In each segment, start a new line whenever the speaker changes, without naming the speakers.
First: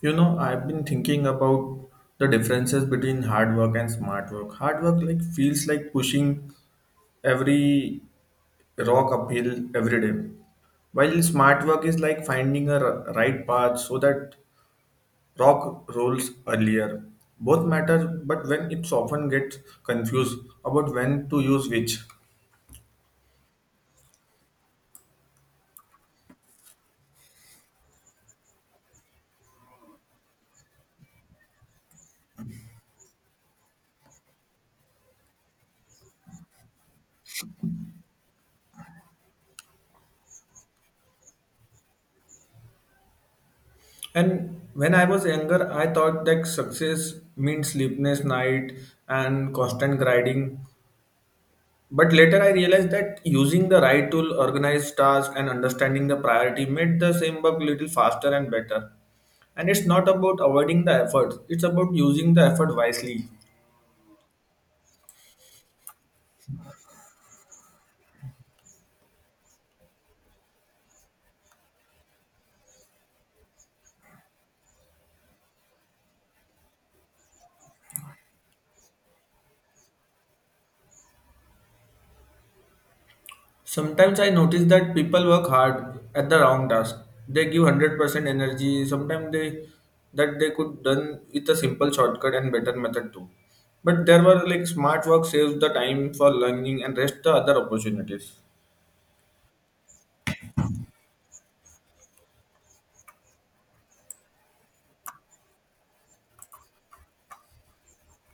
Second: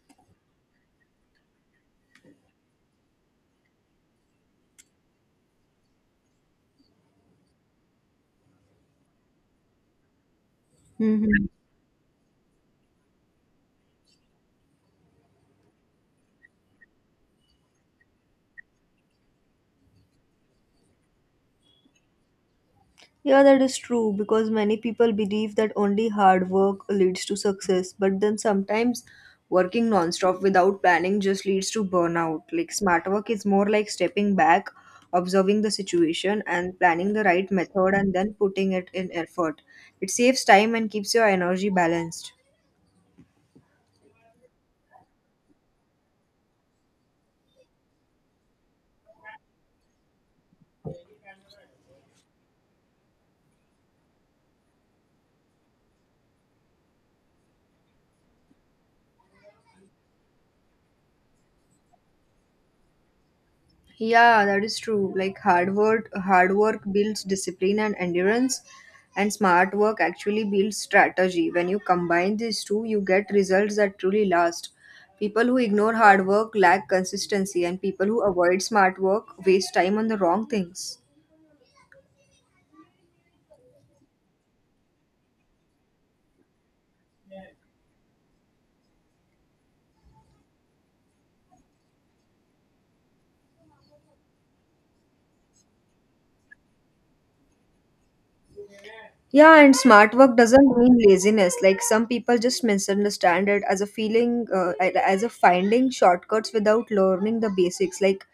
You know, I've been thinking about the differences between hard work and smart work. Hard work like feels like pushing every rock uphill every day. While
hmm
smart work is like finding a right path so that rock rolls earlier. Both matter, but when it's often gets confused about when to use which.
Yeah, that is true because many people believe that only hard work leads to success, but then sometimes working nonstop without planning just leads to burnout. Like smart work is more like stepping back, observing the situation, and planning the right method and then putting it in effort. It saves time and keeps your energy balanced.
And when I was younger, I thought that success means sleepless night and constant grinding. But later I realized that using the right tool, organized task, and understanding the priority made the same work little faster and better. And it's not about avoiding the effort, it's about using the effort wisely.
Yeah, that is true. Like hard work builds discipline and endurance, and smart work actually builds strategy. When you combine these two, you get results that truly last. People who ignore hard work lack consistency, and people who avoid smart work waste time on the wrong things.
Sometimes I notice that people work hard at the wrong task. They give 100% energy, sometimes they that they could done with a simple shortcut and better method too. But there were like smart work saves the time for learning and rest the other opportunities.
Yeah, and smart work doesn't mean laziness. Like some people just misunderstand it as a feeling, as a finding shortcuts without learning the basics. Like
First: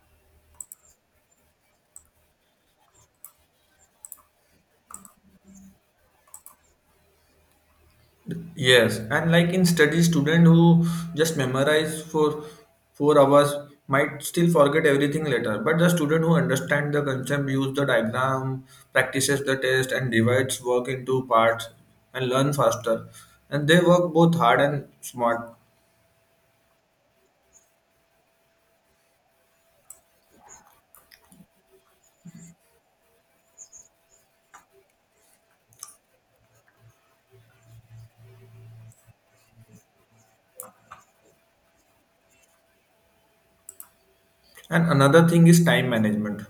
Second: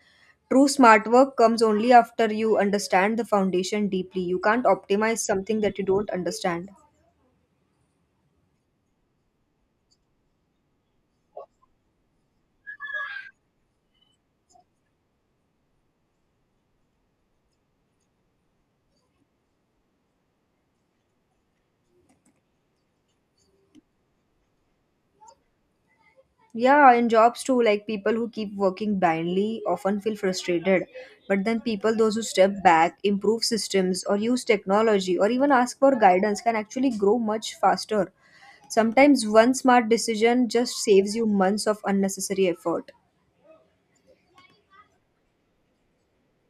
true smart work comes only after you understand the foundation deeply. You can't optimize something that you don't understand.
Yes, and like in study, student who just memorize for 4 hours might still forget everything later. But the student who understand the concept, use the diagram, practices the test, and divides work into parts and learn faster. And they work both hard and smart.
Yeah, in jobs too, like people who keep working blindly often feel frustrated. But then people, those who step back, improve systems, or use technology, or even ask for guidance, can actually grow much faster. Sometimes one smart decision just saves you months of unnecessary effort.
And another thing is time management.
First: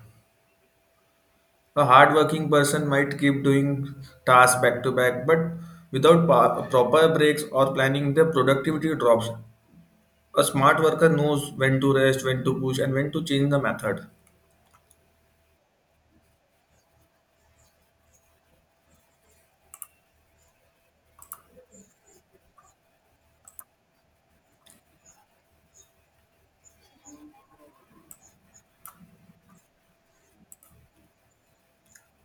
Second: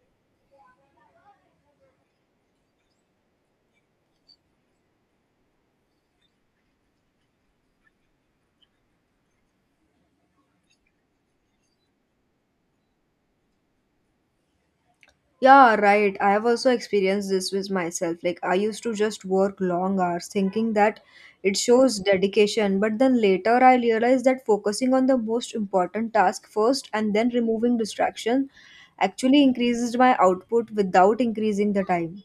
A hardworking person might keep doing tasks back to back, but without proper breaks or planning, their productivity drops. A smart worker knows when to rest, when to push, and when to change the method.
Yeah, right. I have also experienced this with myself. Like, I used to just work long hours thinking that it shows dedication, but then later I realized that focusing on the most important task first and then removing distraction actually increases my output without increasing the time.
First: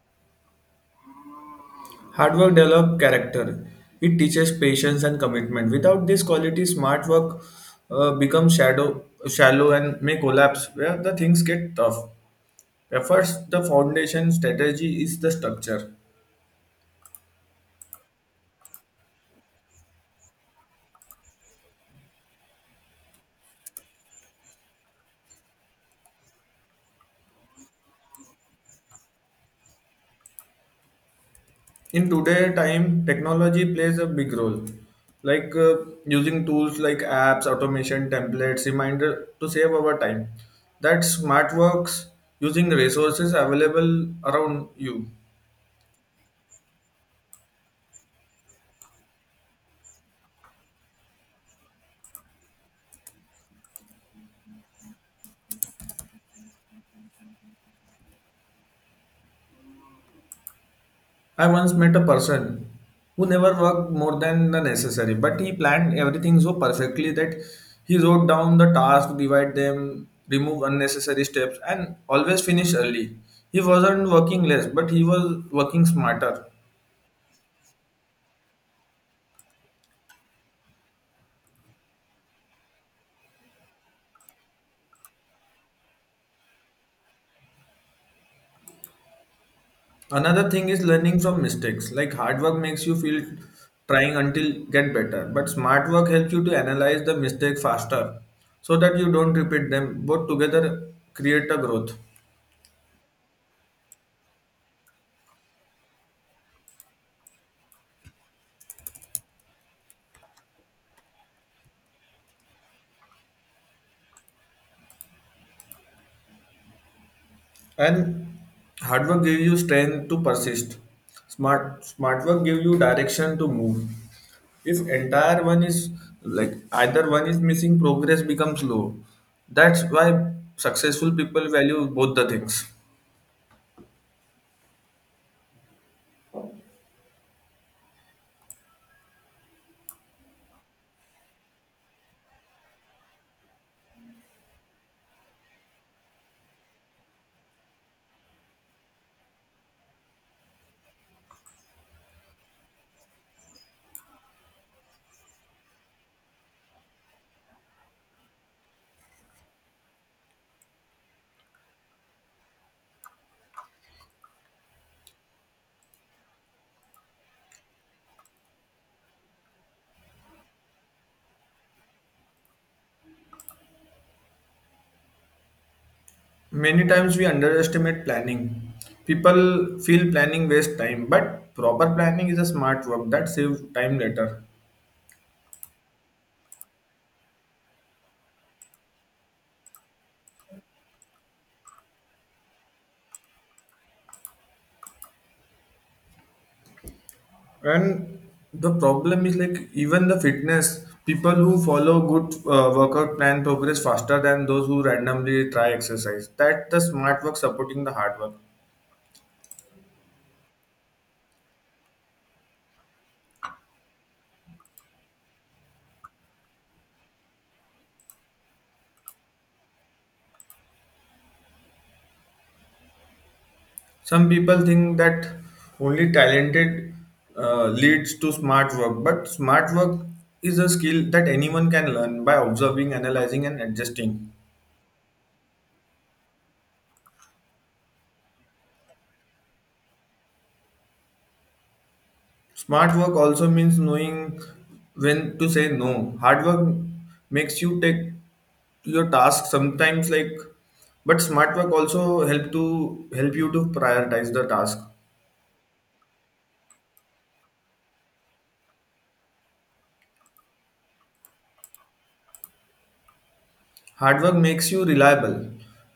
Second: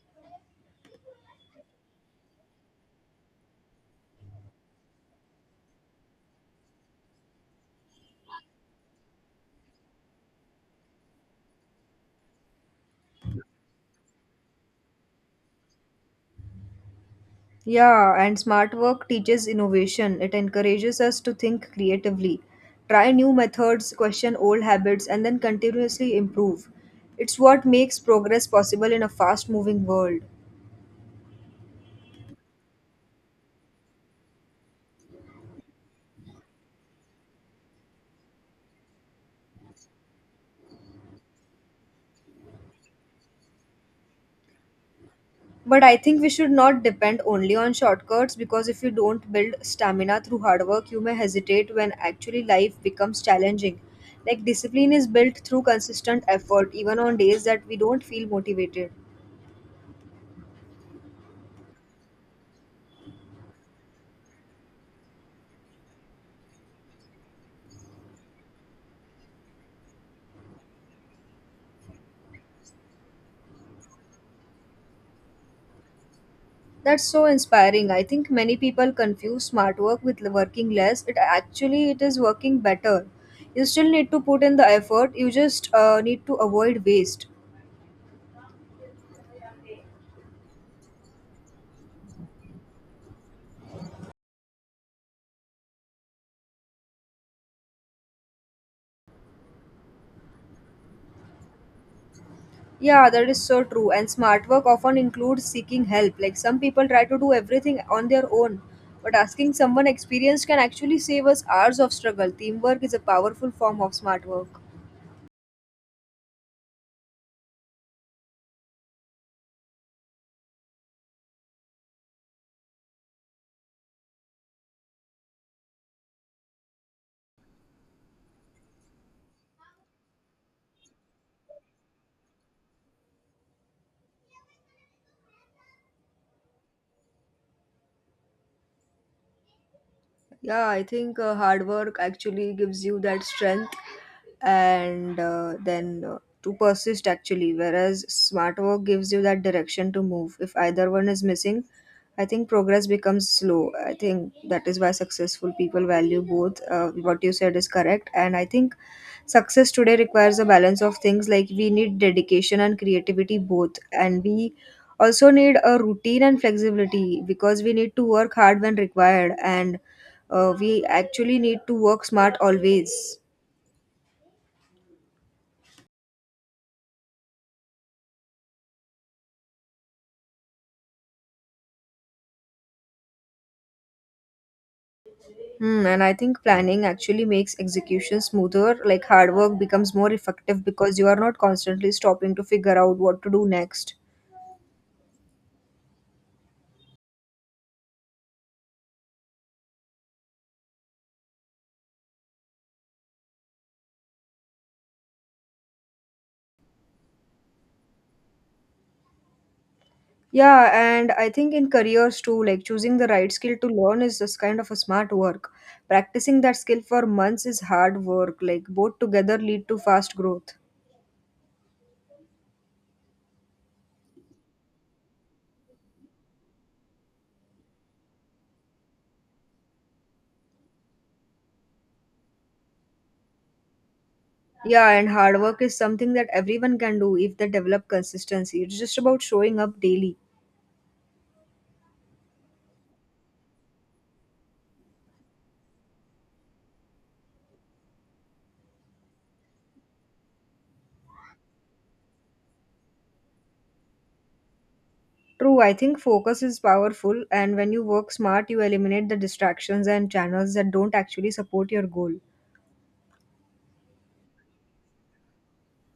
Hard work develops character. It teaches patience and commitment. Without this quality, smart work becomes shadow, shallow and may collapse where the things get tough. Efforts, the foundation, strategy is the structure.
Yeah, and smart work teaches innovation. It encourages us to think creatively, try new methods, question old habits, and then continuously improve. It's what makes progress possible in a fast moving world.
In today time technology plays a big role, like using tools like apps automation templates reminder to save our time, that smart works using resources available around you.
But I think we should not depend only on shortcuts because if you don't build stamina through hard work, you may hesitate when actually life becomes challenging. Like discipline is built through consistent effort, even on days that we don't feel motivated.
I once met a person who never worked more than the necessary, but he planned everything so perfectly that he wrote down the task, divide them, remove unnecessary steps, and always finish early. He wasn't working less, but he was working smarter.
That's so inspiring. I think many people confuse smart work with working less. It actually it is working better. You still need to put in the effort. You just need to avoid waste.
Another thing is learning from mistakes. Like hard work makes you feel trying until get better, but smart work helps you to analyze the mistake faster so that you don't repeat them. Both together create a growth.
Yeah, that is so true. And smart work often includes seeking help. Like some people try to do everything on their own, but asking someone experienced can actually save us hours of struggle. Teamwork is a powerful form of smart work.
And hard work gives you strength to persist. Smart work gives you direction to move. If entire one is like either one is missing, progress becomes slow. That's why successful people value both the things.
Yeah, I think hard work actually gives you that strength and then to persist actually, whereas smart work gives you that direction to move. If either one is missing, I think progress becomes slow. I think that is why successful people value both. What you said is correct, and I think success today requires a balance of things like we need dedication and creativity both, and we also need a routine and flexibility because we need to work hard when required, and we actually need to work smart always.
Many times we underestimate planning. People feel planning waste time, but proper planning is a smart work that saves time later.
Hmm, and I think planning actually makes execution smoother. Like hard work becomes more effective because you are not constantly stopping to figure out what to do next.
And the problem is like even the fitness people who follow good workout plan progress faster than those who randomly try exercise. That's the smart work supporting the hard work.
Yeah, and I think in careers too, like choosing the right skill to learn is just kind of a smart work. Practicing that skill for months is hard work, like both together lead to fast growth.
Some people think that only talented leads to smart work, but smart work is a skill that anyone can learn by observing, analyzing, and adjusting.
Yeah, and hard work is something that everyone can do if they develop consistency. It's just about showing up daily.
Smart work also means knowing when to say no. Hard work makes you take your task sometimes like, but smart work also help to help you to prioritize the task.
True, I think focus is powerful, and when you work smart, you eliminate the distractions and channels that don't actually support your goal.
Hard work makes you reliable.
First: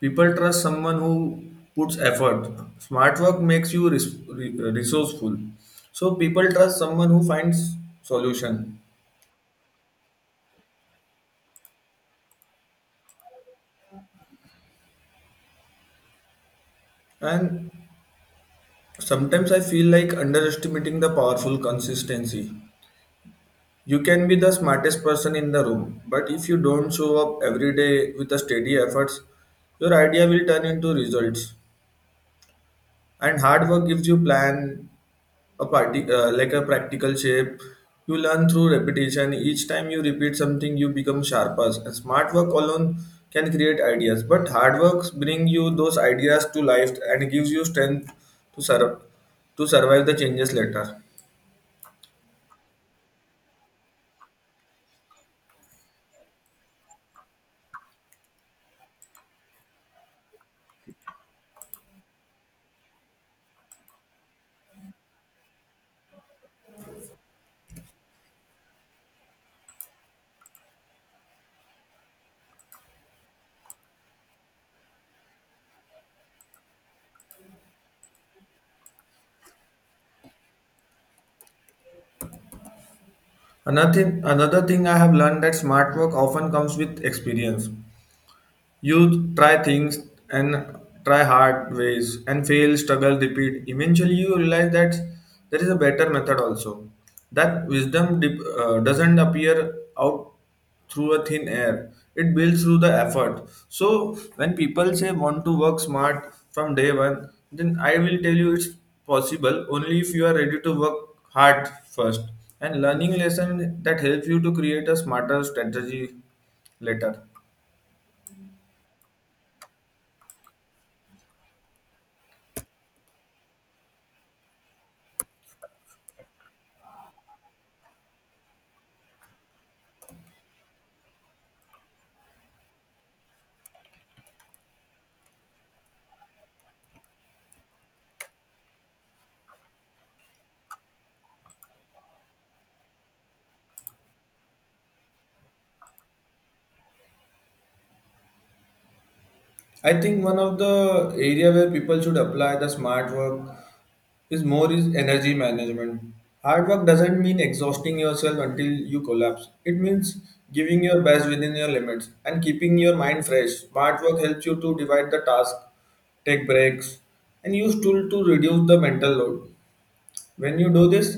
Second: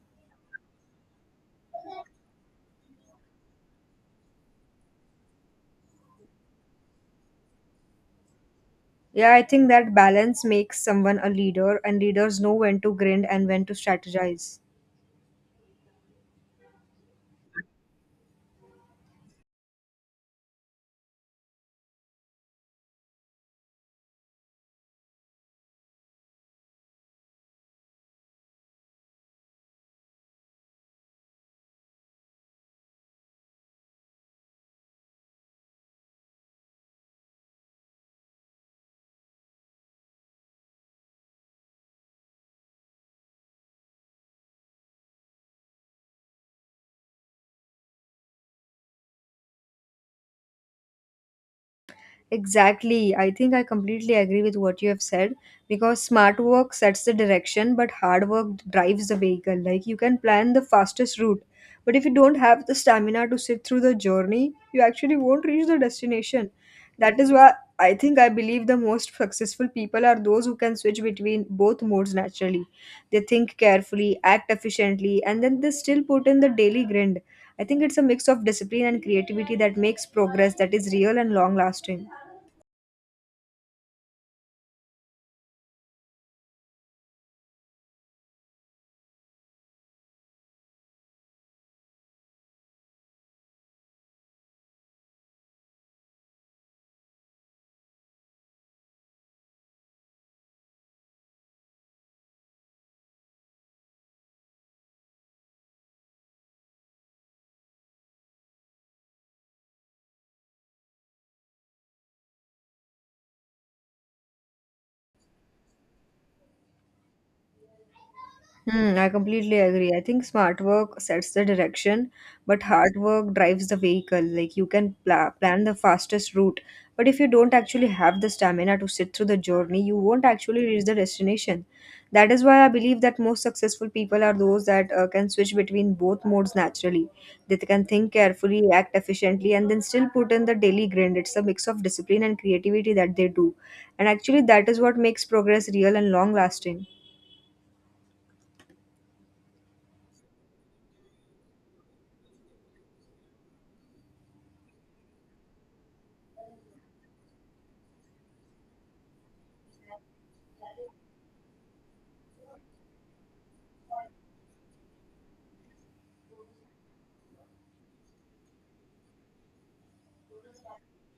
People trust someone who puts effort. Smart work makes you resourceful. So people trust someone who finds solution.
Yeah, I think that balance makes someone a leader, and leaders know when to grind and when to strategize.
And sometimes I feel like underestimating the powerful consistency. You can be the smartest person in the room, but if you don't show up every day with a steady efforts, your idea will turn into results. And hard work gives you plan a party like a practical shape. You learn through repetition. Each time you repeat something, you become sharper. And smart work alone can create ideas, but hard work bring you those ideas to life and gives you strength to sur- to survive the changes later.
Exactly. I think I completely agree with what you have said because smart work sets the direction, but hard work drives the vehicle. Like you can plan the fastest route, but if you don't have the stamina to sit through the journey, you actually won't reach the destination. That is why I think I believe the most successful people are those who can switch between both modes naturally. They think carefully, act efficiently, and then they still put in the daily grind. I think it's a mix of discipline and creativity that makes progress that is real and long lasting.
Another thing I have learned that smart work often comes with experience. You try things and try hard ways and fail, struggle, repeat. Eventually, you realize that there is a better method also. That wisdom doesn't appear out through a thin air. It builds through the effort. So when people say want to work smart from day one, then I will tell you it's possible only if you are ready to work hard first and learning lesson that helps you to create a smarter strategy later.
Hmm, I completely agree. I think smart work sets the direction, but hard work drives the vehicle. Like you can plan the fastest route, but if you don't actually have the stamina to sit through the journey, you won't actually reach the destination. That is why I believe that most successful people are those that can switch between both modes naturally. They can think carefully, act efficiently, and then still put in the daily grind. It's a mix of discipline and creativity that they do. And actually, that is what makes progress real and long lasting.
I think one of the area where people should apply the smart work is more is energy management. Hard work doesn't mean exhausting yourself until you collapse. It means giving your best within your limits and keeping your mind fresh. Smart work helps you to divide the task, take breaks, and use tool to reduce the mental load. When you do this,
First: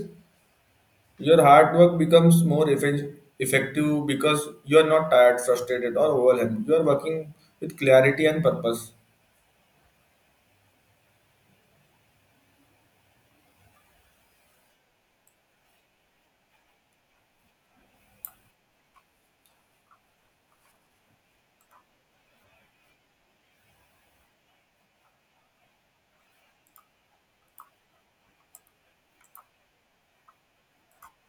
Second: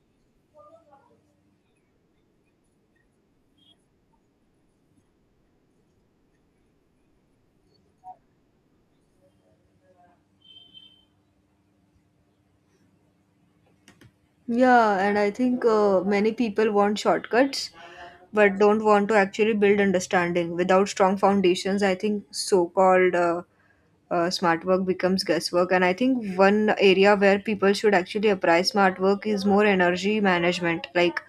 your hard work becomes effective because you are not tired, frustrated, or overwhelmed. You are working with clarity and purpose.
Yeah, and I think many people want shortcuts but don't want to actually build understanding without strong foundations. I think so called smart work becomes guesswork. And I think one area where people should actually apply smart work is more energy management. Like,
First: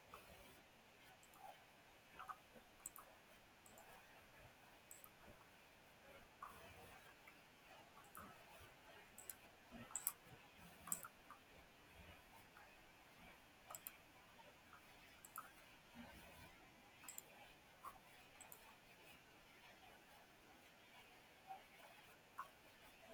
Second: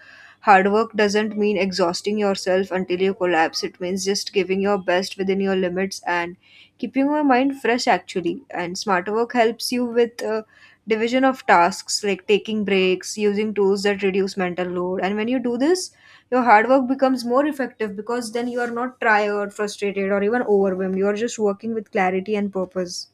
hard work doesn't mean exhausting yourself until you collapse, it means just giving your best within your limits and keeping your mind fresh, actually. And smart work helps you with. Division of tasks like taking breaks using tools that reduce mental load, and when you do this your hard work becomes more effective because then you are not tired, frustrated, or even overwhelmed. You are just working with clarity and purpose.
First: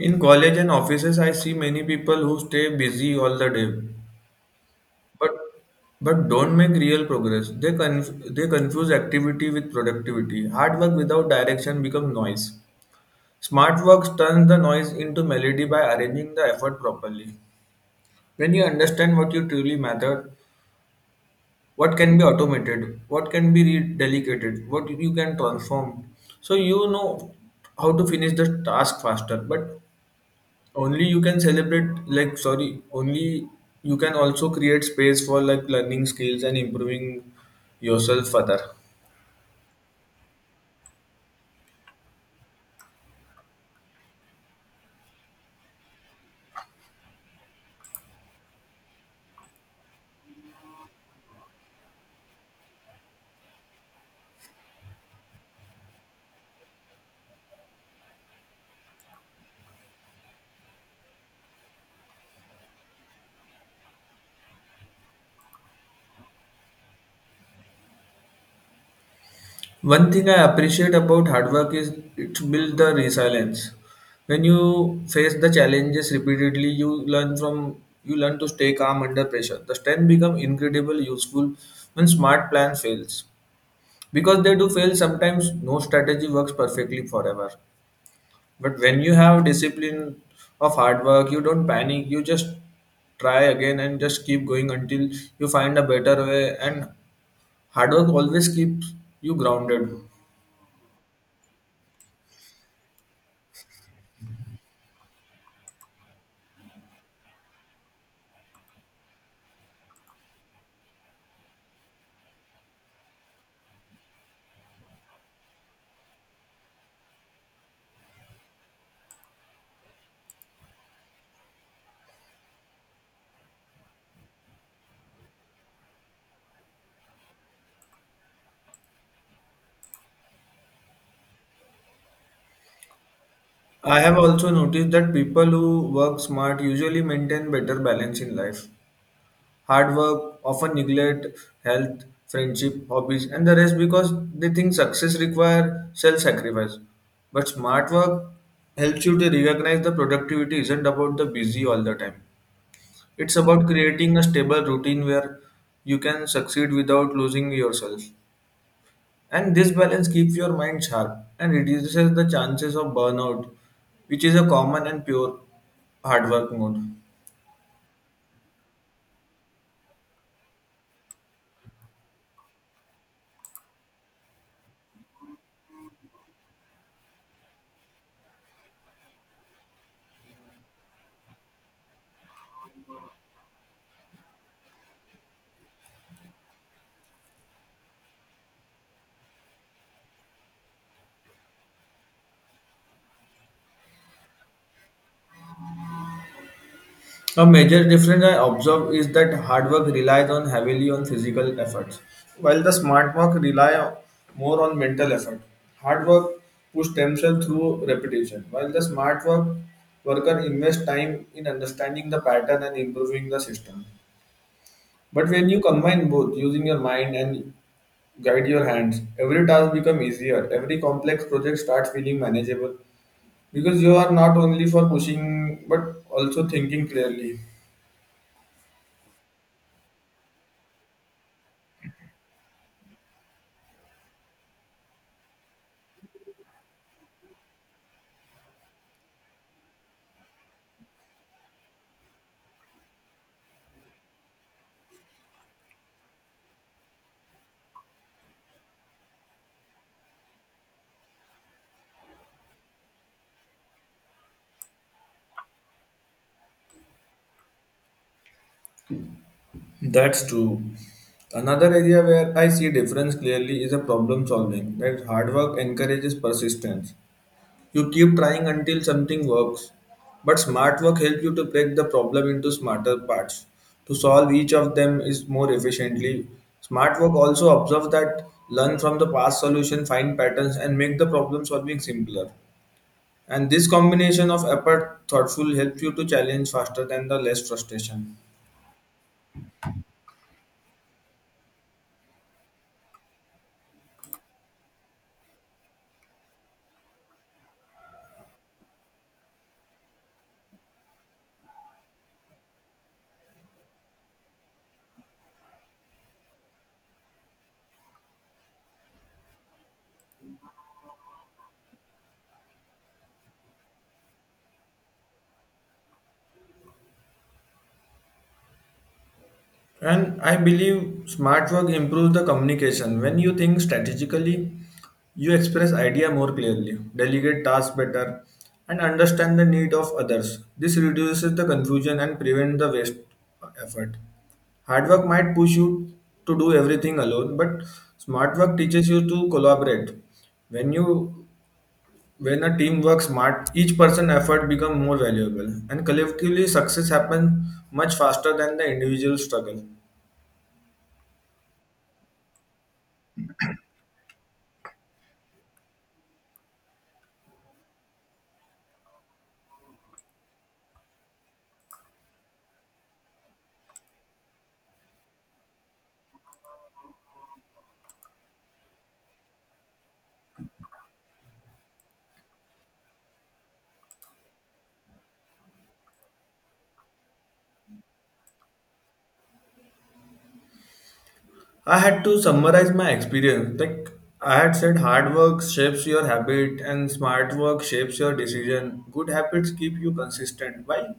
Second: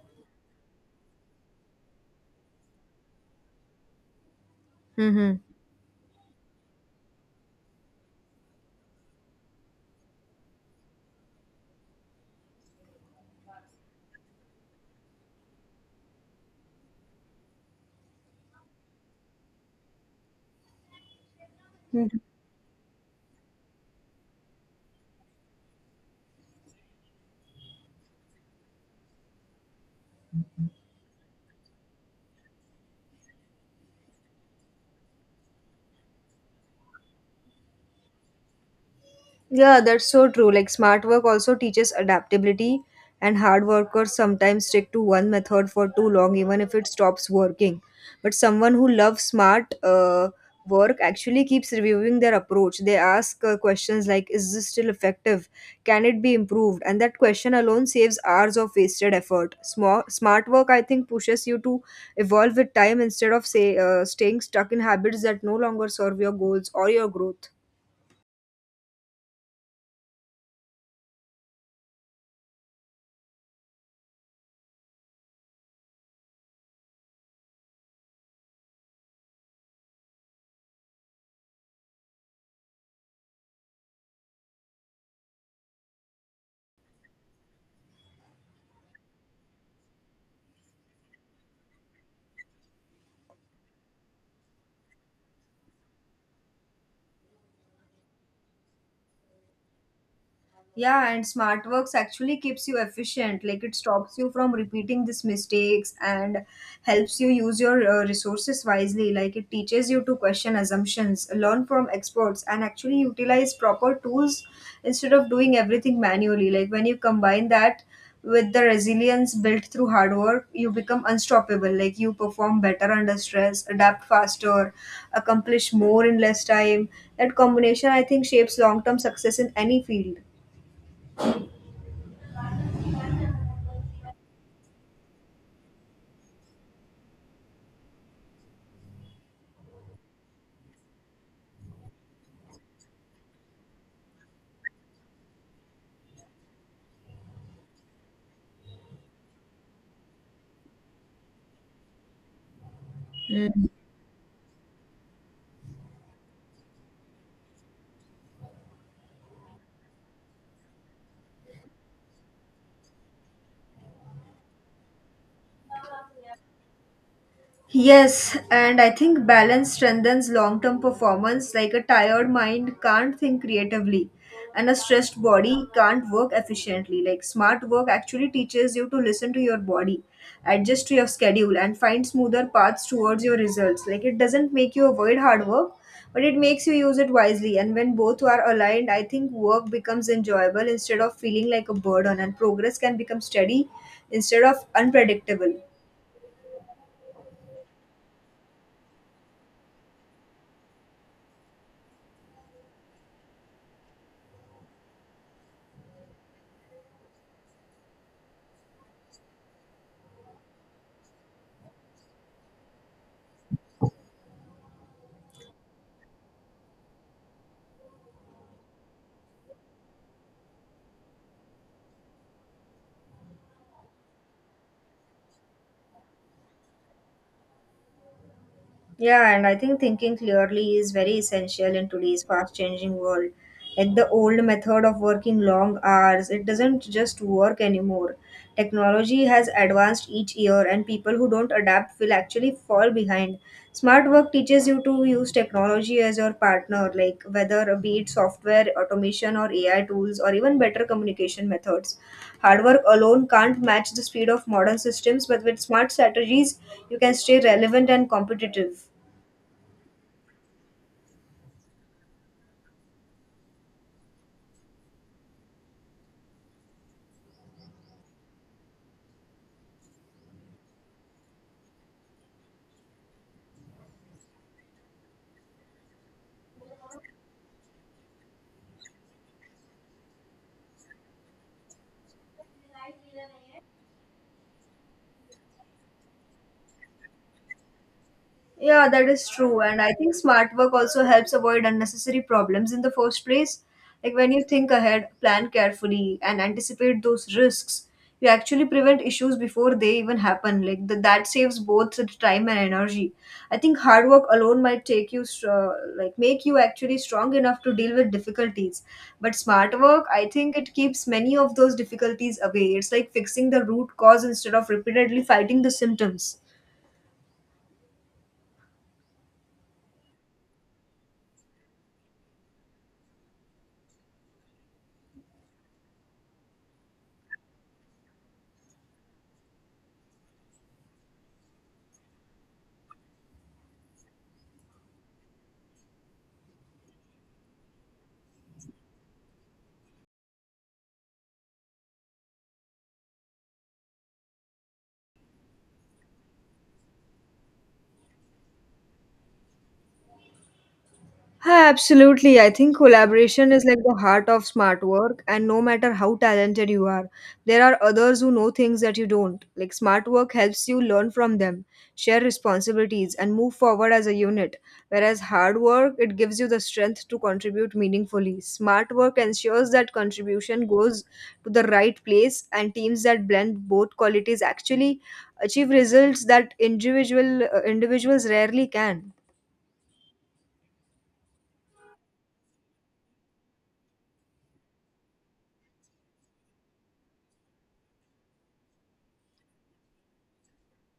In college and offices, I see many people who stay busy all the day, but
Mm-hmm.
but don't make real progress. They confuse activity with productivity. Hard work without direction becomes noise. Smart work turns the noise into melody by arranging the effort properly. When you understand what you truly matter, what can be automated, what can be redelegated, what you can transform, so you know how to finish the task faster. But only you can celebrate like sorry only you can also create space for like learning skills and improving yourself further.
Yeah, that's so true. Like smart work also teaches adaptability, and hard workers sometimes stick to one method for too long, even if it stops working. But someone who loves smart work actually keeps reviewing their approach. They ask questions like, "Is this still effective? Can it be improved?" And that question alone saves hours of wasted effort. Smart work, I think, pushes you to evolve with time instead of say staying stuck in habits that no longer serve your goals or your growth.
One thing I appreciate about hard work is it builds the resilience. When you face the challenges repeatedly, you learn to stay calm under pressure. The strength become incredible useful when smart plan fails, because they do fail sometimes. No strategy works perfectly forever. But when you have discipline of hard work, you don't panic. You just try again and just keep going until you find a better way. And hard work always keeps you grounded.
Yeah, and smart works actually keeps you efficient. Like it stops you from repeating these mistakes and helps you use your resources wisely. Like it teaches you to question assumptions, learn from experts, and actually utilize proper tools instead of doing everything manually. Like when you combine that with the resilience built through hard work, you become unstoppable. Like you perform better under stress, adapt faster, accomplish more in less time. That combination, I think, shapes long term success in any field.
I have also noticed that people who work smart usually maintain better balance in life. Hard work often neglect health, friendship, hobbies, and the rest because they think success requires self sacrifice. But smart work helps you to recognize the productivity isn't about the busy all the time. It's about
Mm.
creating a stable routine where you can succeed without losing yourself. And this balance keeps your mind sharp and reduces the chances of burnout, which is a common and pure hard work mode.
Yes, and I think balance strengthens long term performance. Like a tired mind can't think creatively, and a stressed body can't work efficiently. Like smart work actually teaches you to listen to your body, adjust to your schedule, and find smoother paths towards your results. Like it doesn't make you avoid hard work, but it makes you use it wisely. And when both are aligned, I think work becomes enjoyable instead of feeling like a burden, and progress can become steady instead of unpredictable.
A major difference I observe is that hard work relies on heavily on physical efforts, while the smart work more on mental effort. Hard work push themselves through repetition, while the smart work worker invest time in understanding the pattern and improving the system. But when you combine both, using your mind and guide your hands, every task becomes easier. Every complex project starts feeling manageable because you are not only for pushing but also thinking clearly.
Yeah, and I think thinking clearly is very essential in today's fast changing world. Like the old method of working long hours, it doesn't just work anymore. Technology has advanced each year, and people who don't adapt will actually fall behind. Smart work teaches you to use technology as your partner, like whether be it software, automation, or AI tools, or even better communication methods. Hard work alone can't match the speed of modern systems, but with smart strategies, you can stay relevant and competitive.
That's true. Another area where I see difference clearly is a problem solving. That hard work encourages persistence. You keep trying until something works. But smart work helps you to break the problem into smarter parts to solve each of them is more efficiently. Smart work also observes that learn from the past solution, find patterns, and make the problem solving simpler. And this combination of effort, thoughtful helps you to challenge faster than the less frustration.
Yeah, that is true. And I think smart work also helps avoid unnecessary problems in the first place. Like when you think ahead, plan carefully, and anticipate those risks, you actually prevent issues before they even happen. Like that saves both the time and energy. I think hard work alone might take you, like make you actually strong enough to deal with difficulties. But smart work, I think it keeps many of those difficulties away. It's like fixing the root cause instead of repeatedly fighting the symptoms.
And I believe smart work improves the communication. When you think strategically, you express idea more clearly, delegate tasks better, and understand the need of others. This reduces the confusion and prevent the waste effort. Hard work might push you to do everything alone, but smart work teaches you to collaborate. When you when a team works smart, each person effort become more valuable, and collectively success happens much faster than the individual struggle.
Yeah, absolutely. I think collaboration is like the heart of smart work, and no matter how talented you are, there are others who know things that you don't. Like, smart work helps you learn from them, share responsibilities, and move forward as a unit. Whereas hard work, it gives you the strength to contribute meaningfully. Smart work ensures that contribution goes to the right place, and teams that blend both qualities actually achieve results that individuals rarely can.
I had to summarize my experience. Like I had said, hard work shapes your habit, and smart work shapes your decision. Good habits keep you consistent, while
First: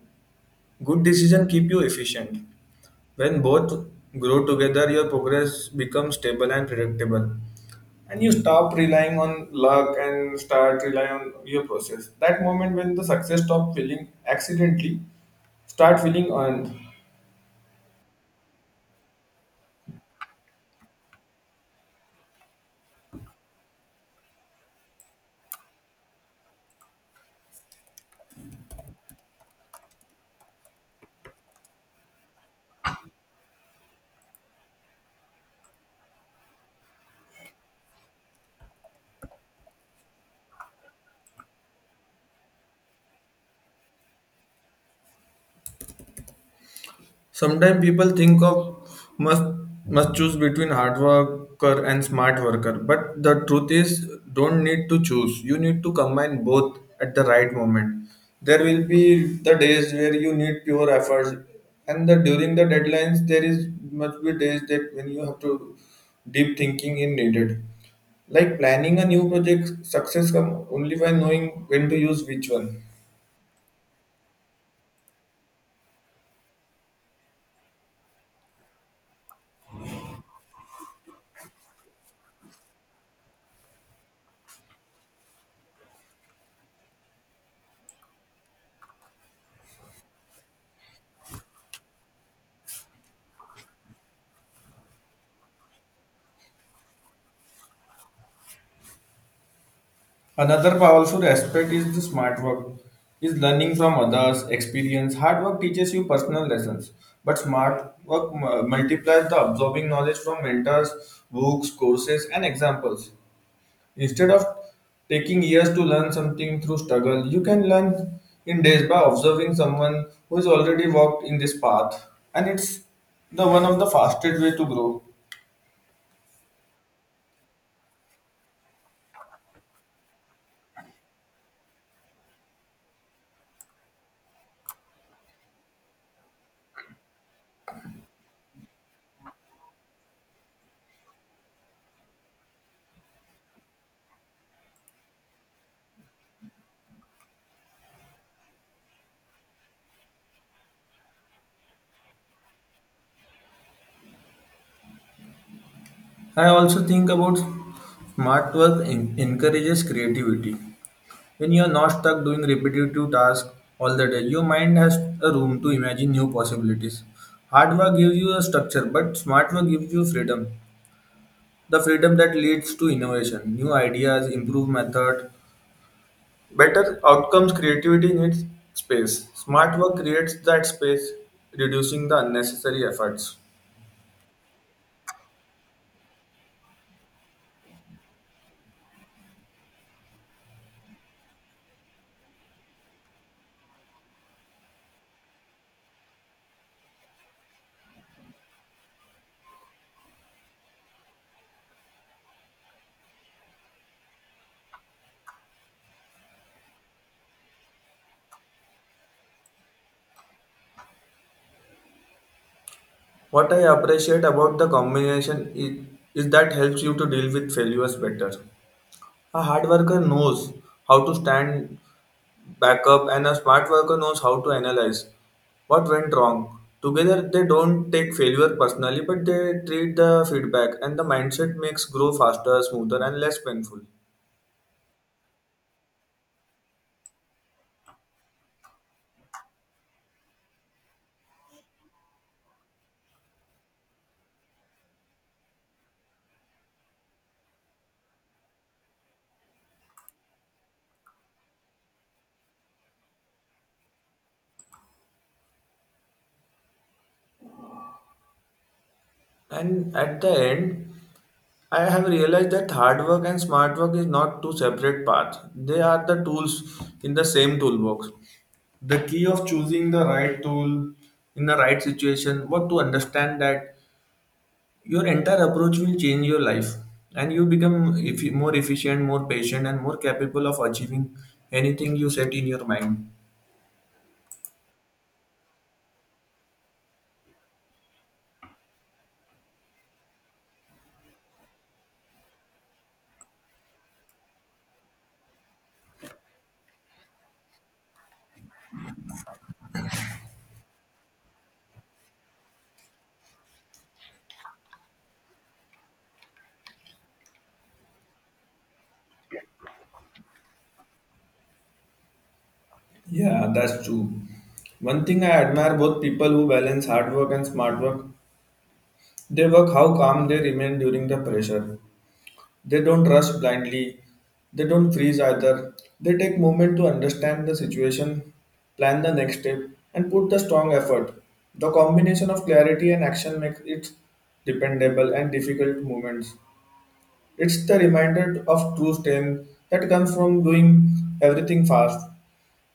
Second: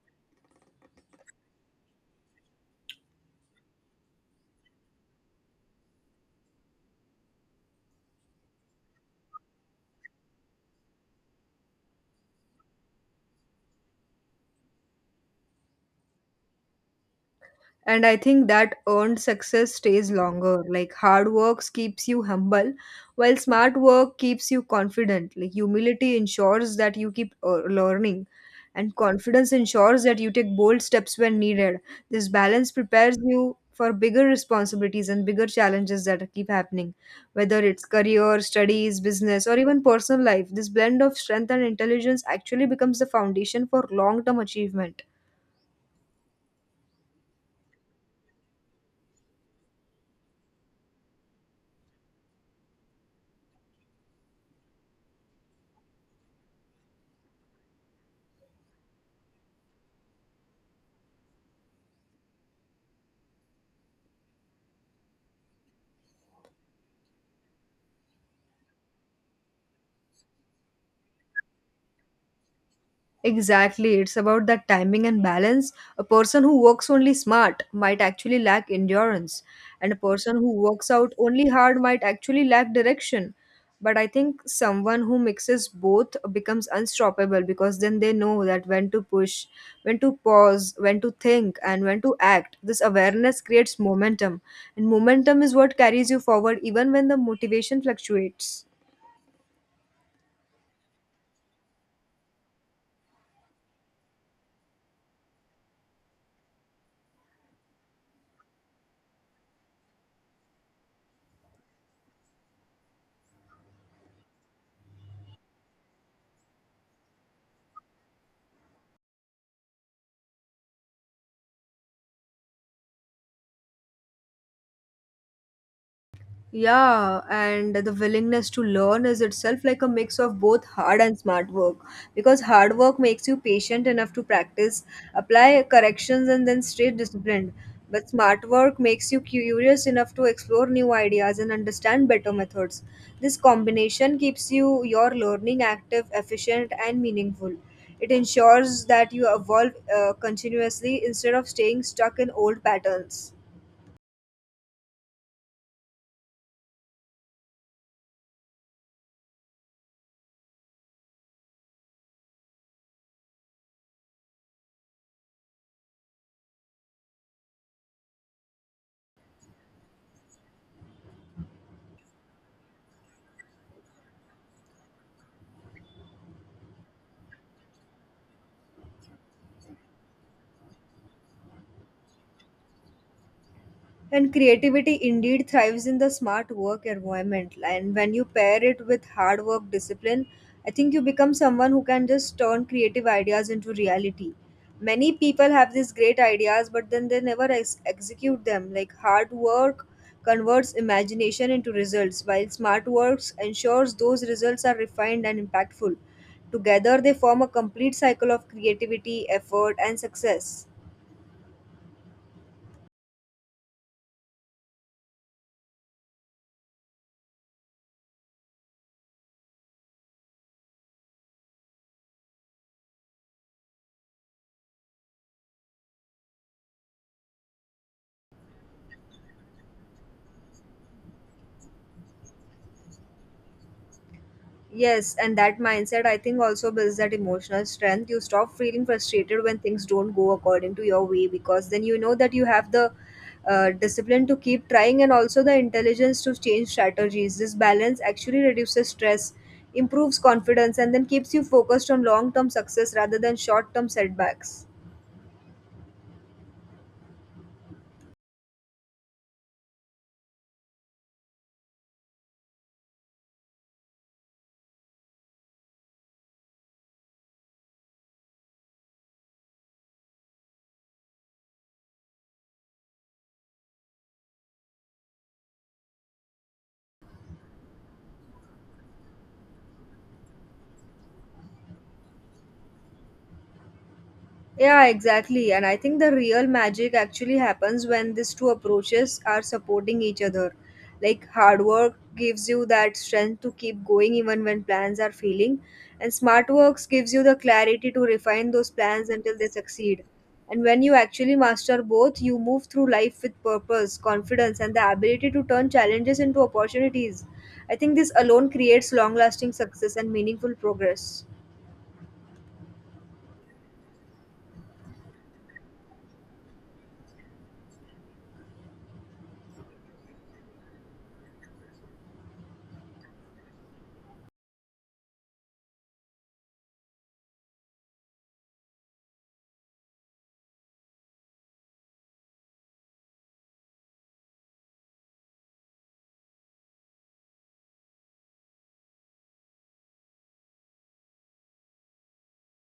good decision keep you efficient. When both grow together, your progress becomes stable and predictable, and you stop relying on luck and start relying on your process. That moment when the success stop feeling accidentally, start feeling earned.
And I think that earned success stays longer. Like, hard work keeps you humble while smart work keeps you confident. Like, humility ensures that you keep learning, and confidence ensures that you take bold steps when needed. This balance prepares you for bigger responsibilities and bigger challenges that keep happening. Whether it's career, studies, business, or even personal life, this blend of strength and intelligence actually becomes the foundation for long term achievement.
Sometimes people think of must must choose between hard worker and smart worker, but the truth is don't need to choose. You need to combine both at the right moment. There will be the days where you need pure efforts, and the during the deadlines there is must be days that when you have to deep thinking is needed. Like planning a new project, success come only by knowing when to use which one.
Exactly. It's about that timing and balance. A person who works only smart might actually lack endurance, and a person who works out only hard might actually lack direction. But I think someone who mixes both becomes unstoppable because then they know that when to push, when to pause, when to think, and when to act. This awareness creates momentum, and momentum is what carries you forward even when the motivation fluctuates.
Another powerful aspect is the smart work, is learning from others' experience. Hard work teaches you personal lessons, but smart work multiplies the absorbing knowledge from mentors, books, courses, and examples. Instead of taking years to learn something through struggle, you can learn in days by observing someone who has already walked in this path, and it's the one of the fastest way to grow.
Yeah, and the willingness to learn is itself like a mix of both hard and smart work because hard work makes you patient enough to practice, apply corrections, and then stay disciplined. But smart work makes you curious enough to explore new ideas and understand better methods. This combination keeps you your learning active, efficient, and meaningful. It ensures that you evolve continuously instead of staying stuck in old patterns.
I also think about smart work encourages creativity. When you're not stuck doing repetitive tasks all the day, your mind has a room to imagine new possibilities. Hard work gives you a structure, but smart work gives you freedom. The freedom that leads to innovation, new ideas, improved method, better outcomes, creativity needs space. Smart work creates that space, reducing the unnecessary efforts.
And creativity indeed thrives in the smart work environment. And when you pair it with hard work discipline, I think you become someone who can just turn creative ideas into reality. Many people have these great ideas, but then they never execute them. Like, hard work converts imagination into results, while smart works ensures those results are refined and impactful. Together, they form a complete cycle of creativity, effort, and success.
What I appreciate about the combination is that helps you to deal with failures better. A hard worker knows how to stand backup, and a smart worker knows how to analyze what went wrong. Together, they don't take failure personally, but they treat the feedback, and the mindset makes grow faster, smoother, and less painful.
Yes, and that mindset, I think, also builds that emotional strength. You stop feeling frustrated when things don't go according to your way because then you know that you have the discipline to keep trying and also the intelligence to change strategies. This balance actually reduces stress, improves confidence, and then keeps you focused on long term success rather than short term setbacks.
And at the end, I have realized that hard work and smart work is not two separate paths. They are the tools in the same toolbox. The key of choosing the right tool in the right situation, what to understand that your entire approach will change your life and you become more efficient, more patient, and more capable of achieving anything you set in your mind.
Yeah, exactly. And I think the real magic actually happens when these two approaches are supporting each other. Like, hard work gives you that strength to keep going even when plans are failing, and smart works gives you the clarity to refine those plans until they succeed. And when you actually master both, you move through life with purpose, confidence, and the ability to turn challenges into opportunities. I think this alone creates long lasting success and meaningful progress.
Yeah, that's true. One thing I admire both people who balance hard work and smart work, they work how calm they remain during the pressure. They don't rush blindly. They don't freeze either. They take moment to understand the situation, plan the next step, and put the strong effort. The combination of clarity and action makes it dependable and difficult moments. It's the reminder of true strength that comes from doing everything fast,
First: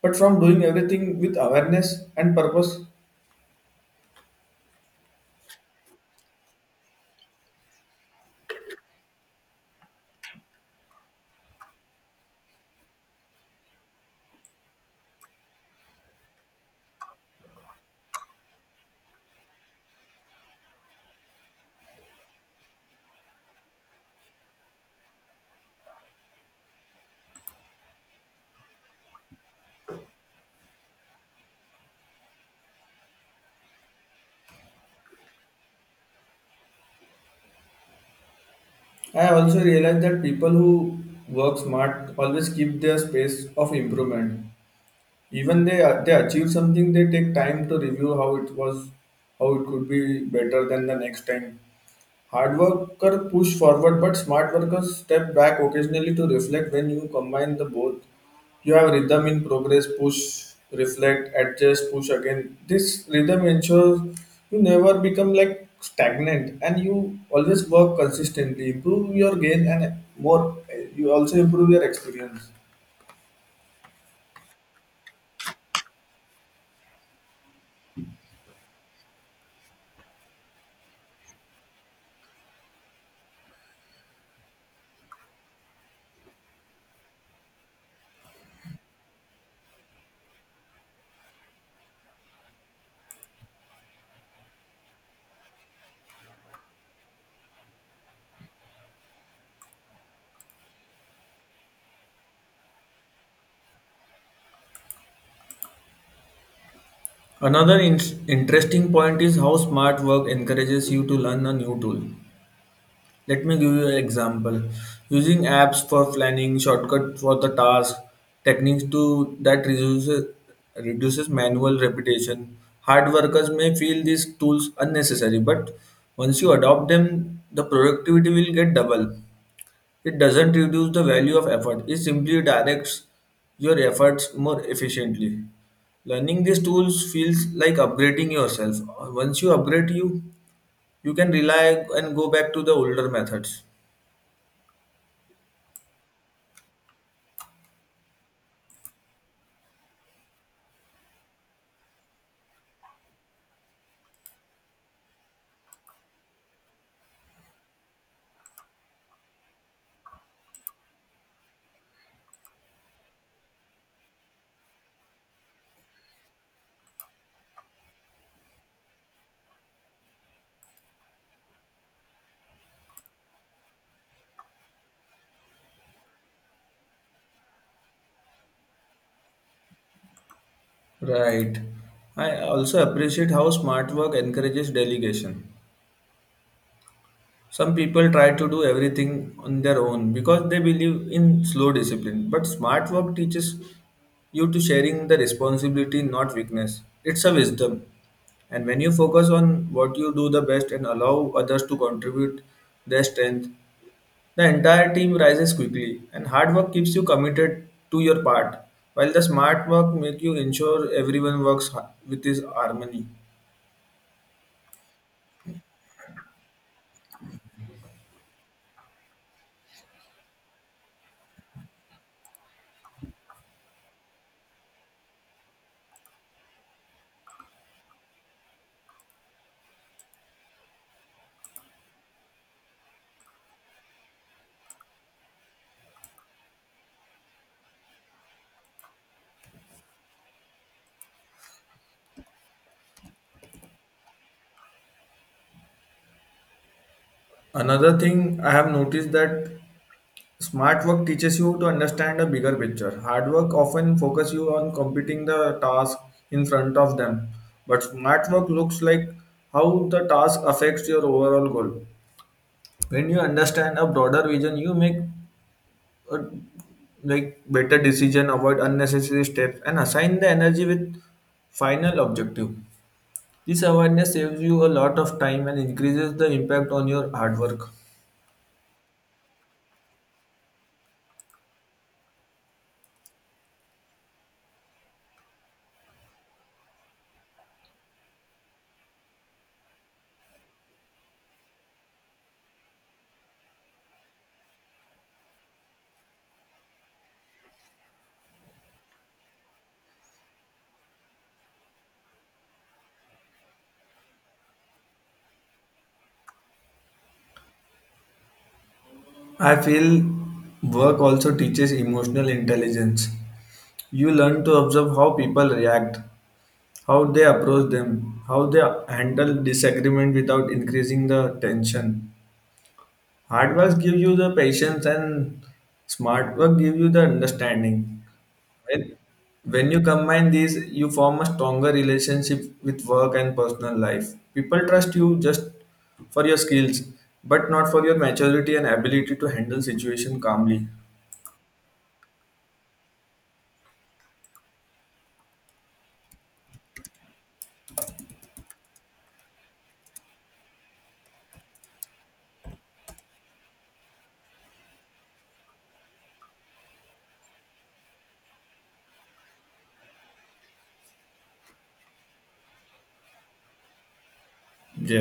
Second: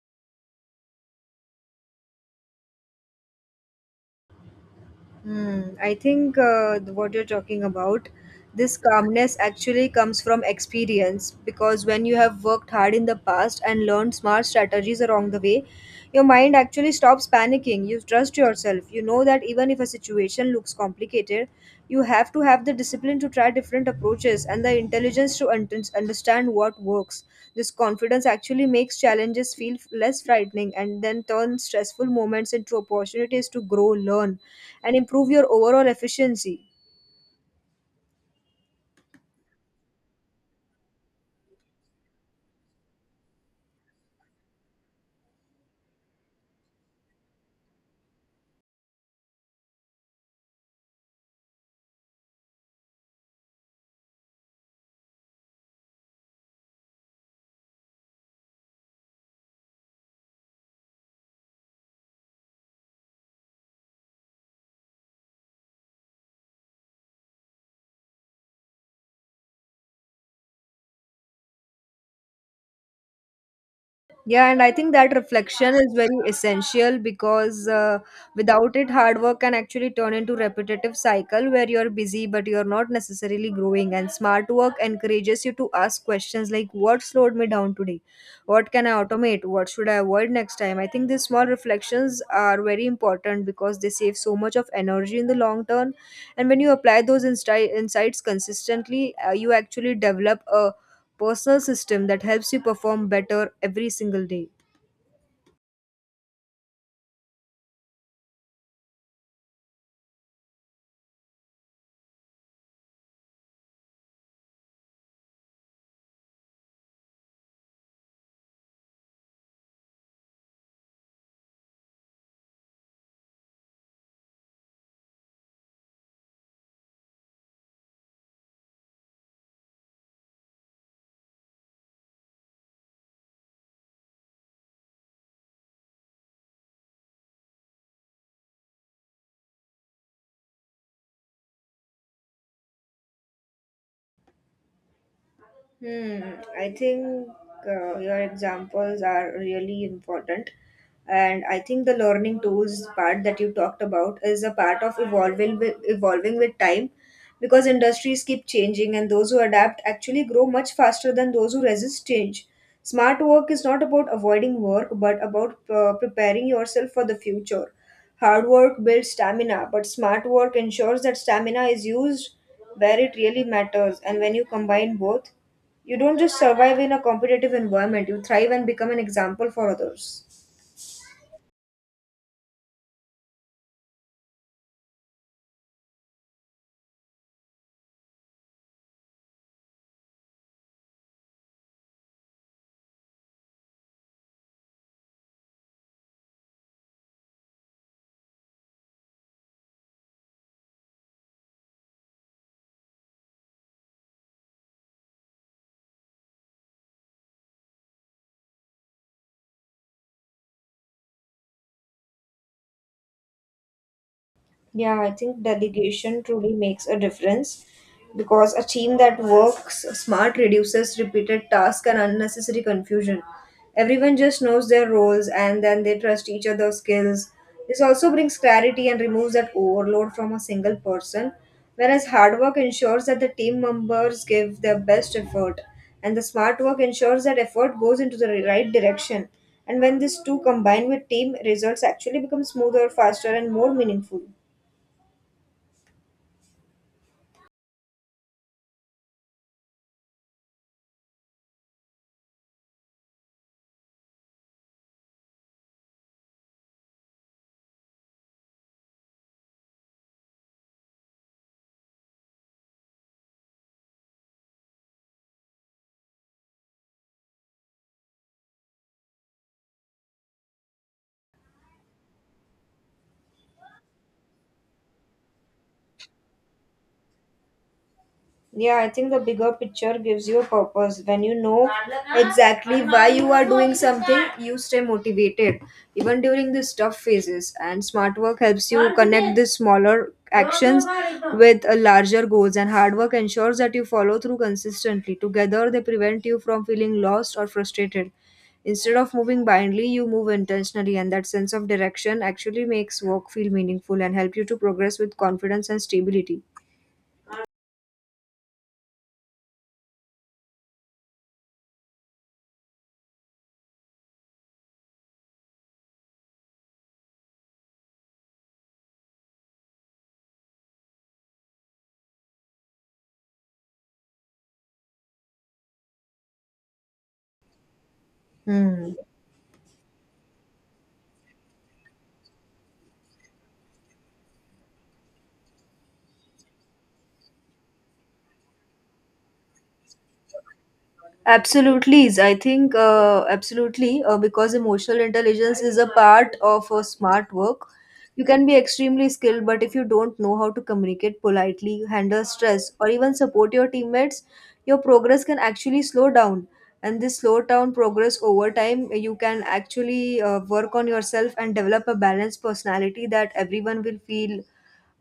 but from doing everything with awareness and purpose.
Hmm, I think what you're talking about, this calmness actually comes from experience because when you have worked hard in the past and learned smart strategies along the way, your mind actually stops panicking. You trust yourself. You know that even if a situation looks complex, complicated, you have to have the discipline to try different approaches and the intelligence to understand what works. This confidence actually makes challenges feel less frightening and then turns stressful moments into opportunities to grow, learn, and improve your overall efficiency.
I also realized that people who work smart always keep their space of improvement. Even they achieve something, they take time to review how it was, how it could be better than the next time. Hard worker push forward, but smart workers step back occasionally to reflect. When you combine the both, you have rhythm in progress, push, reflect, adjust, push again. This rhythm ensures you never become like stagnant, and you always work consistently, improve your gain, and more. You also improve your experience.
Yeah, and I think that reflection is very essential because without it, hard work can actually turn into repetitive cycle where you're busy but you're not necessarily growing. And smart work encourages you to ask questions like, "What slowed me down today? What can I automate? What should I avoid next time?" I think these small reflections are very important because they save so much of energy in the long term. And when you apply those insights consistently, you actually develop a personal system that helps you perform better every single day.
Another in- interesting point is how smart work encourages you to learn a new tool. Let me give you an example. Using apps for planning, shortcut for the task, techniques to that reduces manual repetition. Hard workers may feel these tools unnecessary, but once you adopt them, the productivity will get double. It doesn't reduce the value of effort, it simply directs your efforts more efficiently. Learning these tools feels like upgrading yourself. Once you upgrade you, you can rely and go back to the older methods.
Hmm, I think your examples are really important. And I think the learning tools part that you talked about is a part of evolving with time because industries keep changing and those who adapt actually grow much faster than those who resist change. Smart work is not about avoiding work but about preparing yourself for the future. Hard work builds stamina, but smart work ensures that stamina is used where it really matters. And when you combine both, you don't just survive in a competitive environment, you thrive and become an example for others.
Right. I also appreciate how smart work encourages delegation. Some people try to do everything on their own because they believe in slow discipline. But smart work teaches you to sharing the responsibility, not weakness. It's a wisdom. And when you focus on what you do the best and allow others to contribute their strength, the entire team rises quickly and hard work keeps you committed to your part, while the smart work make you ensure everyone works with his harmony.
Yeah, I think delegation truly makes a difference because a team that works smart reduces repeated tasks and unnecessary confusion. Everyone just knows their roles and then they trust each other's skills. This also brings clarity and removes that overload from a single person, whereas hard work ensures that the team members give their best effort, and the smart work ensures that effort goes into the right direction. And when these two combine with team, results actually become smoother, faster, and more meaningful.
Another thing I have noticed that smart work teaches you to understand a bigger picture. Hard work often focus you on completing the task in front of them, but smart work looks like how the task affects your overall goal. When you understand a broader vision, you make a, like, better decision, avoid unnecessary steps, and assign the energy with final objective. This awareness saves you a lot of time and increases the impact on your hard work.
Yeah, I think the bigger picture gives you a purpose. When you know exactly why you are doing something, you stay motivated, even during these tough phases. And smart work helps you connect these smaller actions with a larger goals, and hard work ensures that you follow through consistently. Together, they prevent you from feeling lost or frustrated. Instead of moving blindly, you move intentionally, and that sense of direction actually makes work feel meaningful and help you to progress with confidence and stability.
I feel work also teaches emotional intelligence. You learn to observe how people react, how they approach them, how they handle disagreement without increasing the tension. Hard work gives you the patience and smart work gives you the understanding.
Hmm.
When, when you combine these, you form a stronger relationship with work and personal life. People trust you just for your skills, but not for your maturity and ability to handle situation calmly.
Absolutely, I think absolutely because emotional intelligence is a part of a smart work. You can be extremely skilled, but if you don't know how to communicate politely, handle stress, or even support your teammates, your progress can actually slow down. And this slow down progress over time, you can actually work on yourself and develop a balanced personality that everyone will feel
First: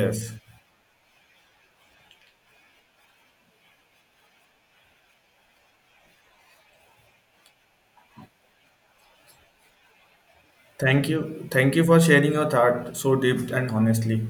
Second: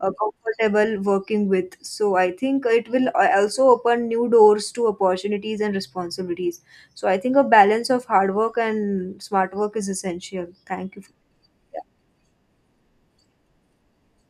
comfortable working with. So I think it will also open new doors to opportunities and responsibilities. So I think a balance of hard work and smart work is essential. Thank you
Thank
for
you. Thank
that.
you for sharing your thought so deep and honestly.